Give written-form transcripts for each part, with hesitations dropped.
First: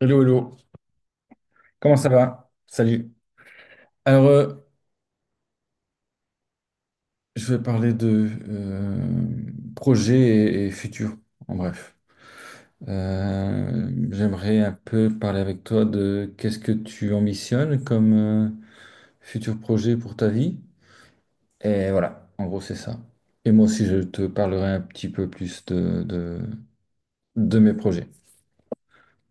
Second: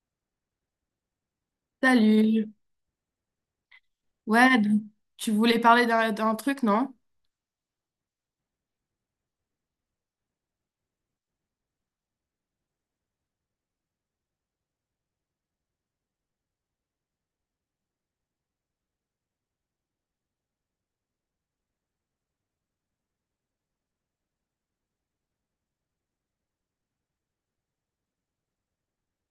Hello, hello. Comment ça Salut. va? Salut. Alors, Ouais, donc, tu voulais parler d'un truc, non? je vais parler de projet et futur, en bref. J'aimerais un peu parler avec toi de qu'est-ce que tu ambitionnes comme futur projet pour ta vie. Et voilà, en gros, c'est ça. Et moi aussi, je te parlerai un petit peu plus de mes projets.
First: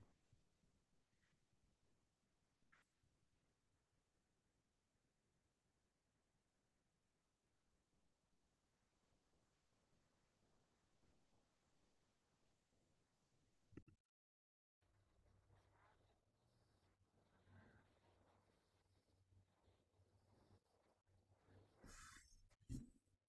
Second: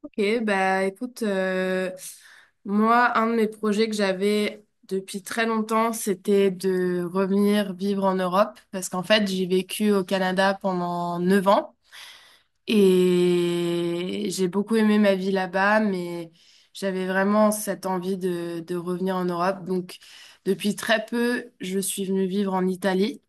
Ok, bah écoute, moi, un de mes projets que j'avais depuis très longtemps, c'était de revenir vivre en Europe, parce qu'en fait, j'ai vécu au Canada pendant 9 ans et j'ai beaucoup aimé ma vie là-bas, mais j'avais vraiment cette envie de revenir en Europe. Donc, depuis très peu, je suis venue vivre en Italie.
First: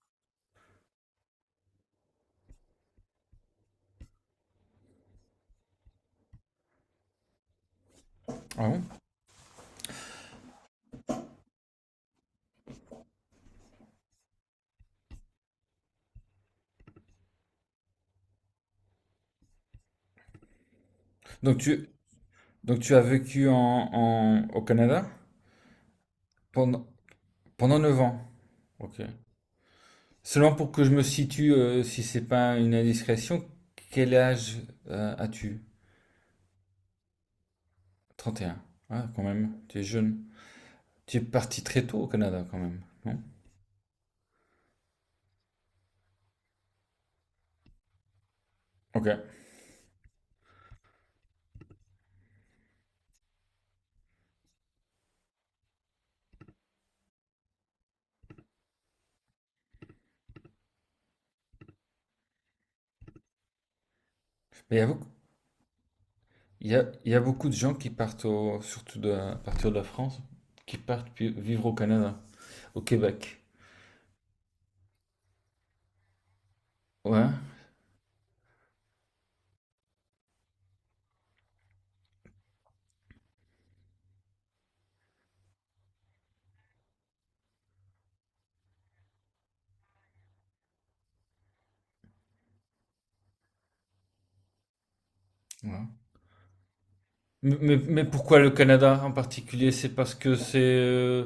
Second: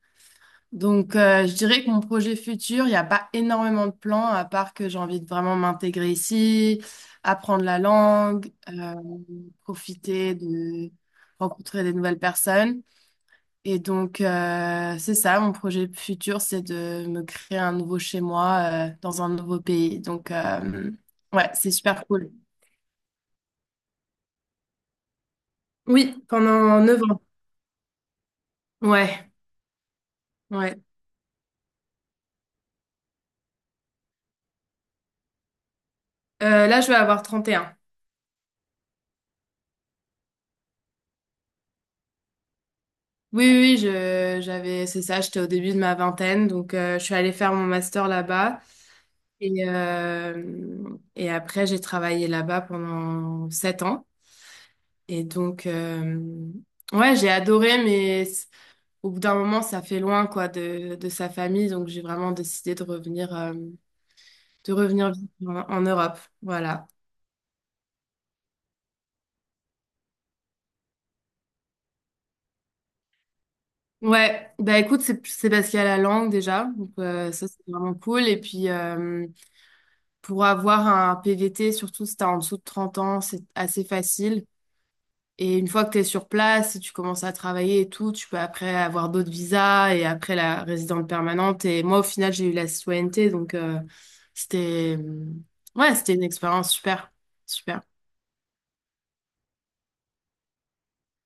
Donc, je dirais que mon projet futur, il n'y a pas énormément de plans, à part que j'ai envie de vraiment m'intégrer ici, apprendre la langue, Ah bon? Profiter de rencontrer des nouvelles personnes. Et donc, c'est ça, mon projet futur, c'est de me créer un nouveau chez moi, dans un nouveau pays. Donc, ouais, Donc, c'est tu, super cool. donc tu as vécu au Canada Oui, pendant pendant, 9 ans. pendant 9 ans. Ok. Ouais, Seulement pour ouais. que je me situe, si c'est pas une indiscrétion, quel âge as-tu? Là, je vais avoir 31. 31. Ah, quand même, tu es jeune. Tu es parti très tôt au Canada, quand même, non? Oui, oui, oui, j'avais, c'est ça, j'étais au début de ma vingtaine, donc je suis allée faire mon master là-bas. Ok. Et après, j'ai travaillé là-bas pendant 7 ans. Et donc, ouais, j'ai adoré, mais au bout d'un moment, ça fait loin, quoi, de sa famille. Donc, j'ai vraiment décidé de Mais il y a beaucoup, revenir vivre en Europe. Voilà. Il y a beaucoup de gens qui partent, surtout à partir de la France, qui partent vivre au Canada, au Québec. Ouais, bah écoute, c'est parce qu'il y a la langue déjà. Donc, Ouais. Ça, c'est vraiment cool. Et puis, pour avoir un PVT, surtout si t'es en dessous de 30 ans, c'est assez facile. Et une fois que t'es sur place, si tu commences à travailler et tout, tu peux après avoir d'autres visas et après la résidence permanente. Et moi, au final, j'ai eu la citoyenneté, donc c'était, Ouais. ouais, c'était une expérience super, super. Mais pourquoi le Canada en particulier? C'est parce que c'est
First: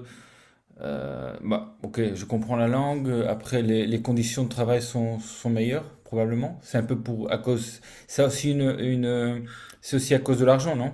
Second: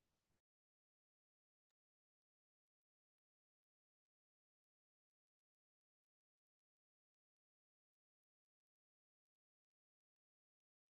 euh, bah, ok, je comprends la langue. Après, les conditions de travail sont meilleures, probablement. C'est un peu pour, à cause, c'est aussi c'est aussi à cause de l'argent, non?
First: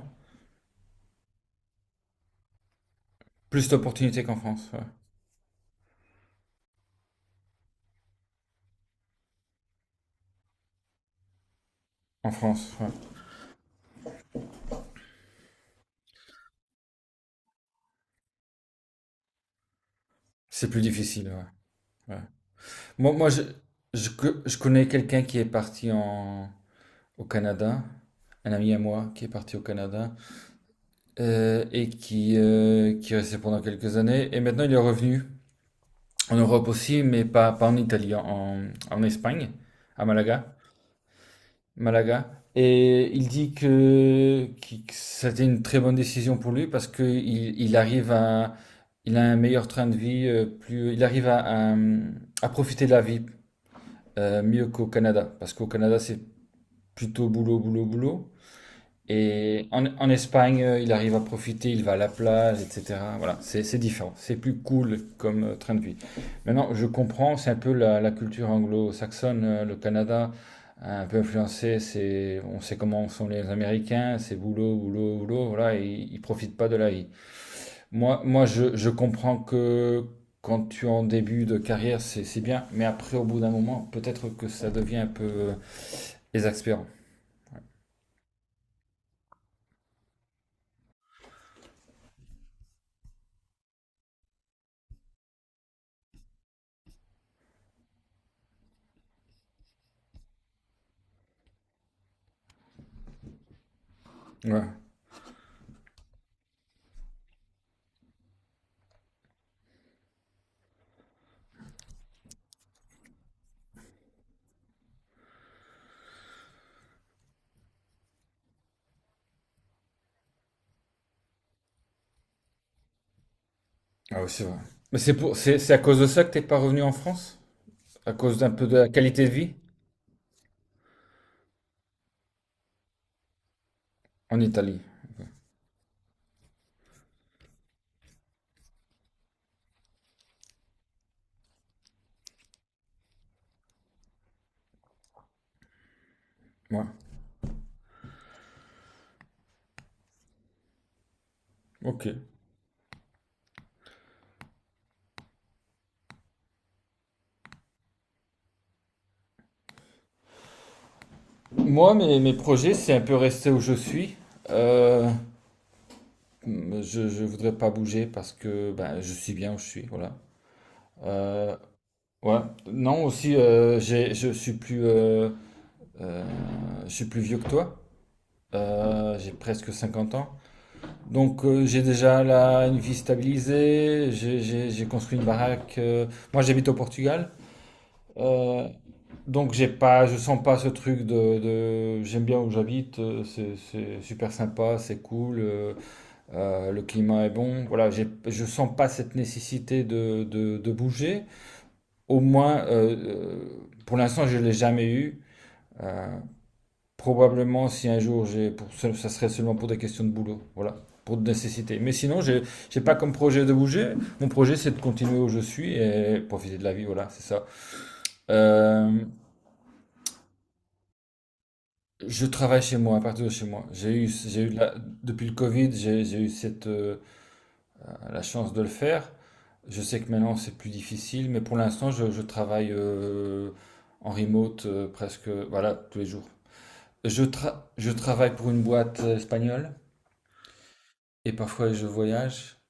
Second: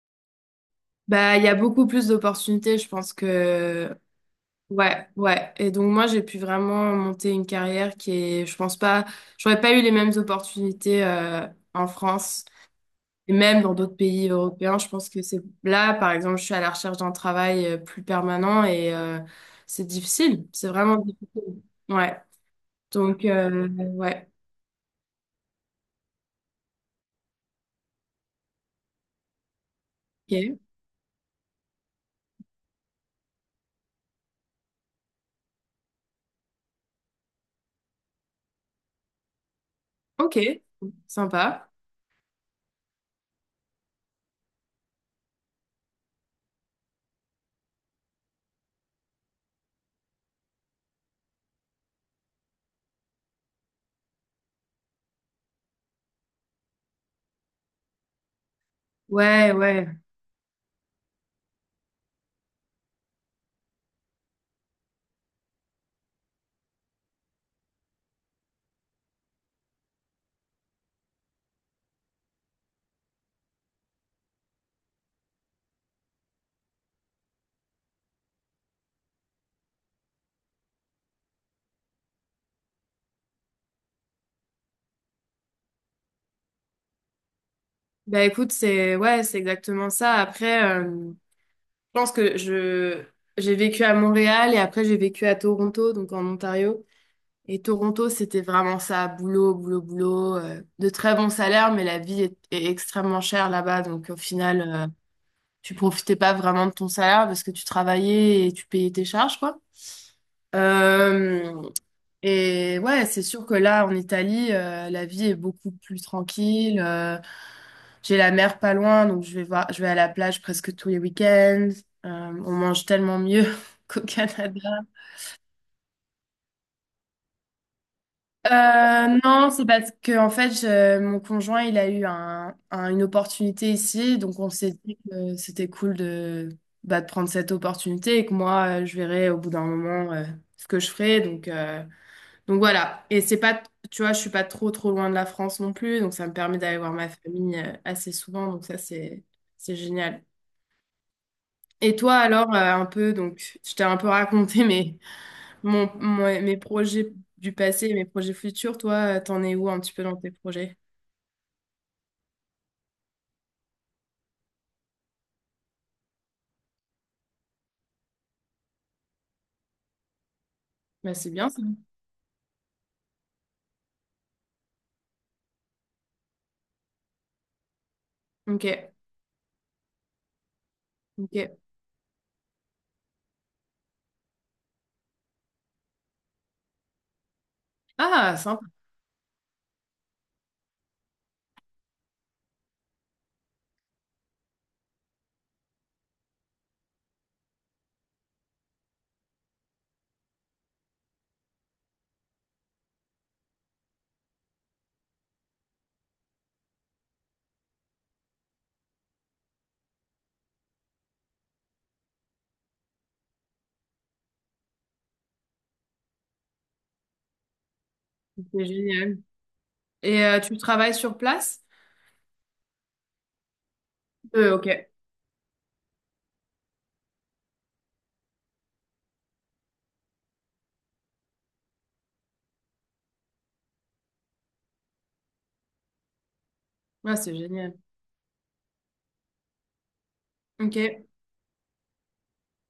Bah, il y a beaucoup plus d'opportunités, je pense Plus que d'opportunités qu'en France, ouais. ouais, ouais. Et donc moi, j'ai pu vraiment monter une carrière qui est, je pense pas, j'aurais pas eu les mêmes opportunités en En France. France, ouais. Et même dans d'autres pays européens, je pense que c'est là, par exemple, je suis à la recherche d'un travail plus permanent et c'est difficile. C'est C'est plus vraiment difficile, difficile. ouais. Ouais. Ouais. Moi, Donc, moi, je, ouais. co- Je connais quelqu'un qui est parti au Canada, un ami à moi qui est parti au Canada, Ok. Et qui est resté pendant quelques années, et maintenant il est revenu. En Europe aussi, pas en Italie, en Espagne, à Ok. Malaga. Sympa. Malaga. Et il dit que c'était une très bonne décision pour lui parce qu'il il arrive à, il a un meilleur train de vie, plus, il arrive à profiter de la vie mieux qu'au Canada. Parce qu'au Canada, c'est plutôt boulot, boulot, boulot. Ouais, Et ouais. en Espagne, il arrive à profiter, il va à la plage, etc. Voilà, c'est différent, c'est plus cool comme train de vie. Maintenant, je comprends, c'est un peu la culture anglo-saxonne, le Canada, un peu influencé, c'est, on sait comment sont les Américains, c'est boulot, boulot, boulot, voilà, et ils profitent pas de la vie. Je comprends que quand tu es en début de carrière, c'est bien, mais après, au bout d'un moment, peut-être que ça devient un peu exaspérant. Bah écoute, c'est, ouais, c'est exactement ça. Après, je pense que je j'ai vécu à Montréal et après j'ai vécu à Toronto, donc en Ontario. Et Toronto, c'était vraiment ça, boulot, boulot, boulot, de très bons salaires, mais la vie est extrêmement chère là-bas. Donc au final, Ouais. Tu profitais pas vraiment de ton salaire parce que tu travaillais et tu payais tes charges, quoi. Euh, et ouais, c'est sûr que là, en Italie, la vie est beaucoup plus tranquille. J'ai la mer pas loin, donc je vais voir, je vais à la plage presque tous les week-ends. Euh, on mange tellement mieux qu'au Ah oui, c'est vrai. Canada. C'est à cause de ça que t'es pas revenu en France? À cause d'un peu de la Euh, qualité de non, vie c'est parce que en fait, mon conjoint, il a eu un, une opportunité ici, donc en on s'est Italie. dit que c'était cool de, bah, de prendre cette opportunité et que moi, je verrai au bout d'un moment ce que je ferai. Donc voilà. Et c'est pas, tu vois, je suis pas trop trop loin de la France non plus, donc ça me permet d'aller Ouais. voir ma famille assez souvent. Donc ça, c'est génial. Et Ok. toi alors, un peu, donc je t'ai un peu raconté, mais ouais, mes projets du passé et mes projets futurs, toi, t'en es où un petit peu dans tes projets? Moi, mes projets, c'est un peu rester où je suis. Euh, je voudrais pas bouger parce que ben, je suis bien où je suis, voilà. Bah, c'est bien Euh, ça. ouais. Non, aussi, je suis euh, je suis plus vieux que toi. Ok, J'ai presque 50 ans. Donc, ok. J'ai déjà là une vie stabilisée. J'ai construit une baraque. Euh, moi, j'habite au Portugal. Ah, sympa, Euh, donc j'ai pas, je sens pas ce truc j'aime bien où j'habite, c'est super sympa, c'est cool, le climat est bon. Voilà, j'ai, je sens pas cette nécessité de bouger. Au moins, pour l'instant, je l'ai jamais eu. Euh, probablement, si un jour ça ça serait seulement pour des questions de boulot, voilà, pour de nécessité. Mais sinon, j'ai pas comme projet de bouger. Mon projet, c'est de continuer où je suis et profiter de la vie. Voilà, c'est ça. c'est Euh, génial. Et tu travailles sur place? Je travaille chez moi, à partir de chez moi. J'ai eu Euh, la- ok. depuis le Covid, j'ai eu cette, la chance de le faire. Je sais que maintenant c'est plus difficile, mais pour l'instant je travaille en remote presque, voilà, tous les jours. Ah, c'est génial. Je travaille pour une boîte espagnole Ok. et parfois je voyage.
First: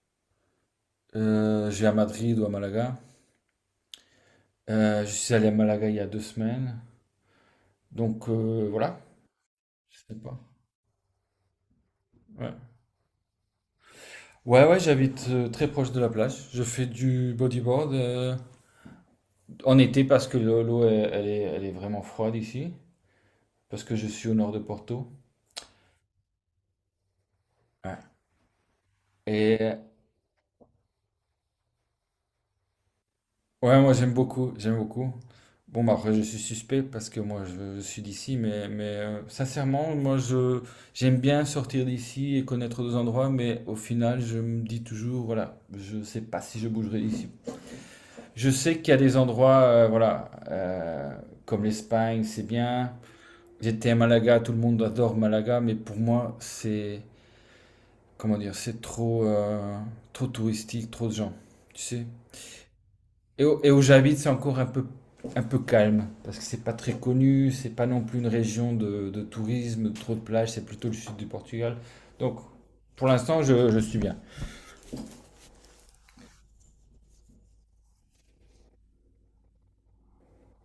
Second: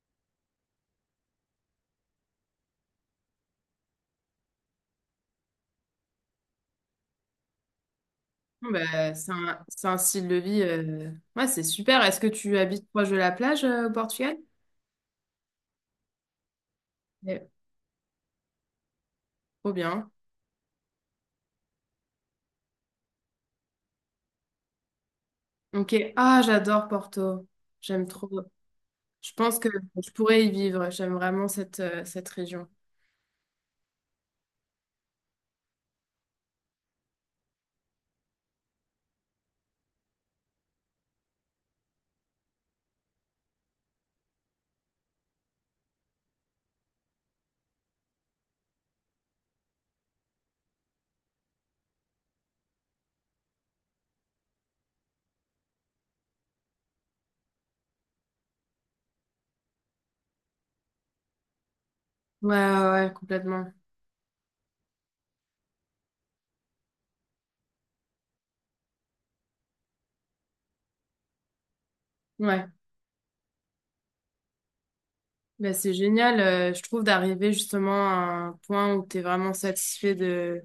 Je vais à Madrid ou à Malaga. Je suis allé à Malaga il y a 2 semaines. Donc Bon, voilà, bah, c'est un je sais style de pas. vie. Ouais, c'est super. Est-ce que Ouais, tu habites proche de la plage au Portugal? ouais, ouais, j'habite très proche de la plage. Je fais du Ouais, bodyboard. Euh, trop en été, bien. parce que l'eau, l'eau, elle, elle est vraiment froide ici, parce que je suis au nord de Porto. Ok. Ah, j'adore Porto. Ouais. J'aime trop. Je Et pense que je pourrais y vivre. J'aime vraiment cette région. ouais, moi j'aime beaucoup, j'aime beaucoup. Bon, bah, après, je suis suspect parce que je suis d'ici, mais sincèrement, moi je j'aime bien sortir d'ici et connaître d'autres endroits, mais au final, je me dis toujours, voilà, je sais pas si je bougerai d'ici. Je sais qu'il y a des endroits, voilà, comme l'Espagne, c'est bien. J'étais à Malaga, tout le monde adore Malaga, mais pour moi, c'est comment dire, c'est trop, trop touristique, trop de gens, tu sais. Ouais, ouais, ouais, Et complètement. où j'habite, c'est encore un peu calme, parce que c'est pas très connu, c'est pas non plus une région de tourisme, de trop de plages, c'est plutôt le sud du Portugal. Donc, Ouais. pour l'instant, je suis bien. Ben, c'est génial, je trouve, d'arriver justement à un point où tu es vraiment satisfait de,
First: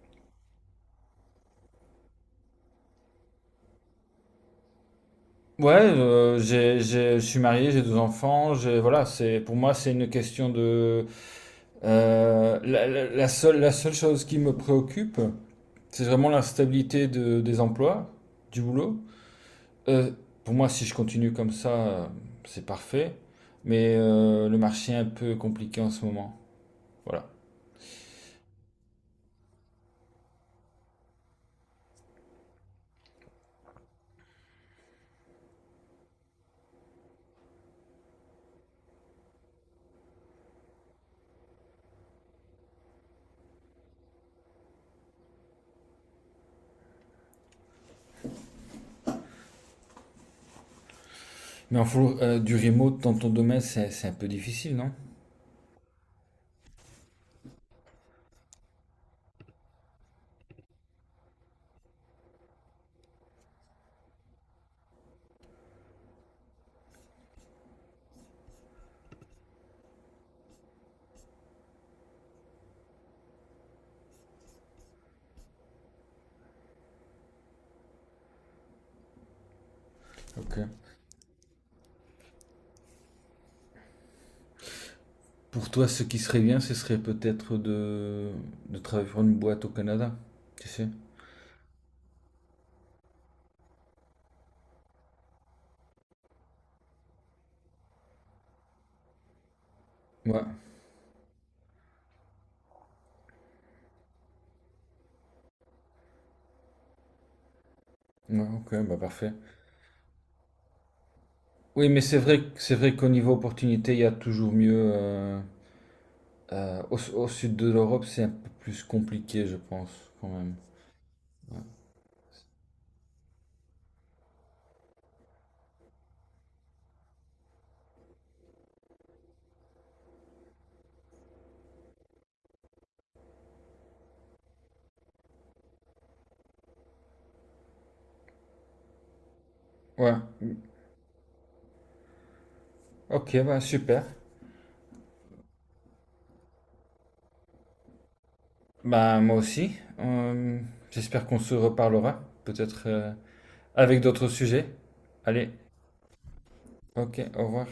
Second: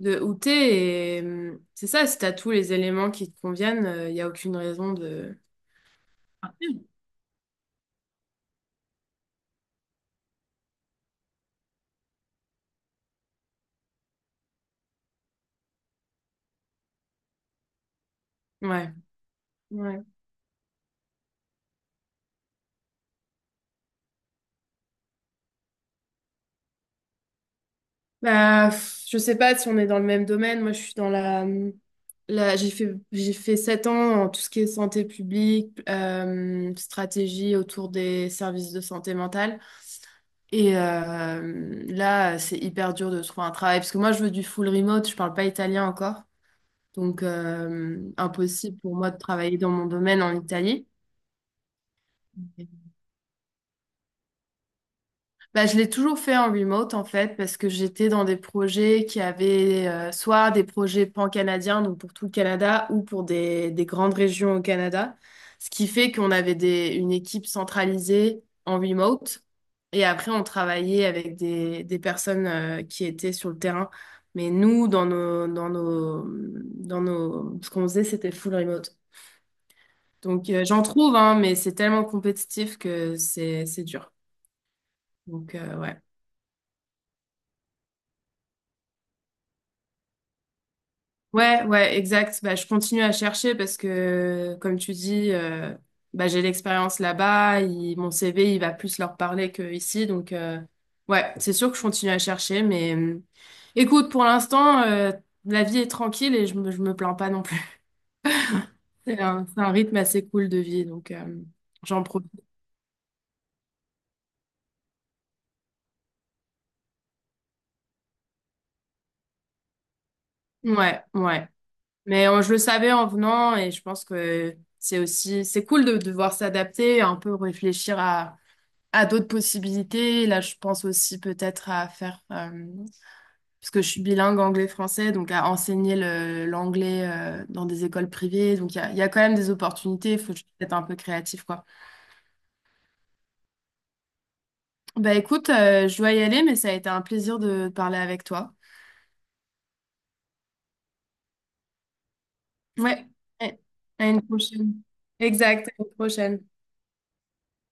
de où tu es. Et c'est ça, si tu as tous les éléments qui te conviennent, il n'y a aucune raison de. Ouais, je suis marié, j'ai 2 enfants, j'ai, voilà, c'est, pour moi, c'est une question de... la seule chose qui me préoccupe, c'est vraiment la stabilité des emplois, du Ouais, boulot. ouais. Euh, pour moi, si je continue comme ça, euh, c'est parfait. Mais le marché est un peu compliqué en ce moment. Voilà. Bah, pff, je sais pas si on est dans le même domaine. Moi, je suis dans la j'ai fait 7 ans en tout ce qui est santé publique, stratégie autour des services de santé mentale. Et là, c'est hyper dur de trouver un travail parce que moi, je veux du full remote, je parle pas italien encore. Donc, impossible pour moi de travailler dans mon domaine en Italie. Mais en full, du remote dans ton domaine, c'est un peu difficile, non? Bah, je l'ai toujours fait en remote en fait parce que j'étais dans des projets qui avaient soit des projets pan-canadiens donc pour tout le Canada ou pour des grandes régions au Canada, ce qui fait qu'on avait une équipe centralisée en remote et après on travaillait avec des personnes qui étaient sur le terrain. Mais nous dans nos ce qu'on faisait c'était full remote. Donc Ok. j'en trouve hein, mais c'est tellement compétitif que c'est dur. Donc Pour toi, ouais. ce qui serait bien, ce serait peut-être de travailler pour une boîte au Canada. Tu sais? Ouais, ouais, exact. Bah, je continue à chercher parce que, comme tu dis, bah, j'ai l'expérience là-bas. Mon CV, il va plus leur parler que ici. Donc, Ouais. Ouais, c'est sûr que je continue à chercher. Mais écoute, pour l'instant, la vie est tranquille et je me plains pas non plus. Ouais, ok, bah C'est parfait. un, c'est un rythme assez cool de vie. Donc, Oui, mais j'en c'est profite. vrai, c'est vrai qu'au niveau opportunité, il y a toujours mieux. Euh, au sud de l'Europe, c'est un peu plus compliqué, je pense, quand même. Ouais, ouais. Ouais. Mais je le savais en venant et je pense que c'est aussi, c'est cool de devoir s'adapter, un peu réfléchir à d'autres possibilités. Là, je pense aussi peut-être à faire, parce que je suis bilingue anglais-français, donc à enseigner l'anglais dans des écoles privées. Donc, il y a quand même des Ouais. opportunités. Il faut juste être un peu créatif, quoi. Ok, bah super. Bah écoute, je dois y aller, mais ça a été un plaisir de parler avec toi. Bah, moi aussi. Euh, j'espère qu'on se reparlera, peut-être Ouais, ouais. avec À une d'autres sujets. prochaine. Allez, Exact, à une prochaine. ok, au revoir.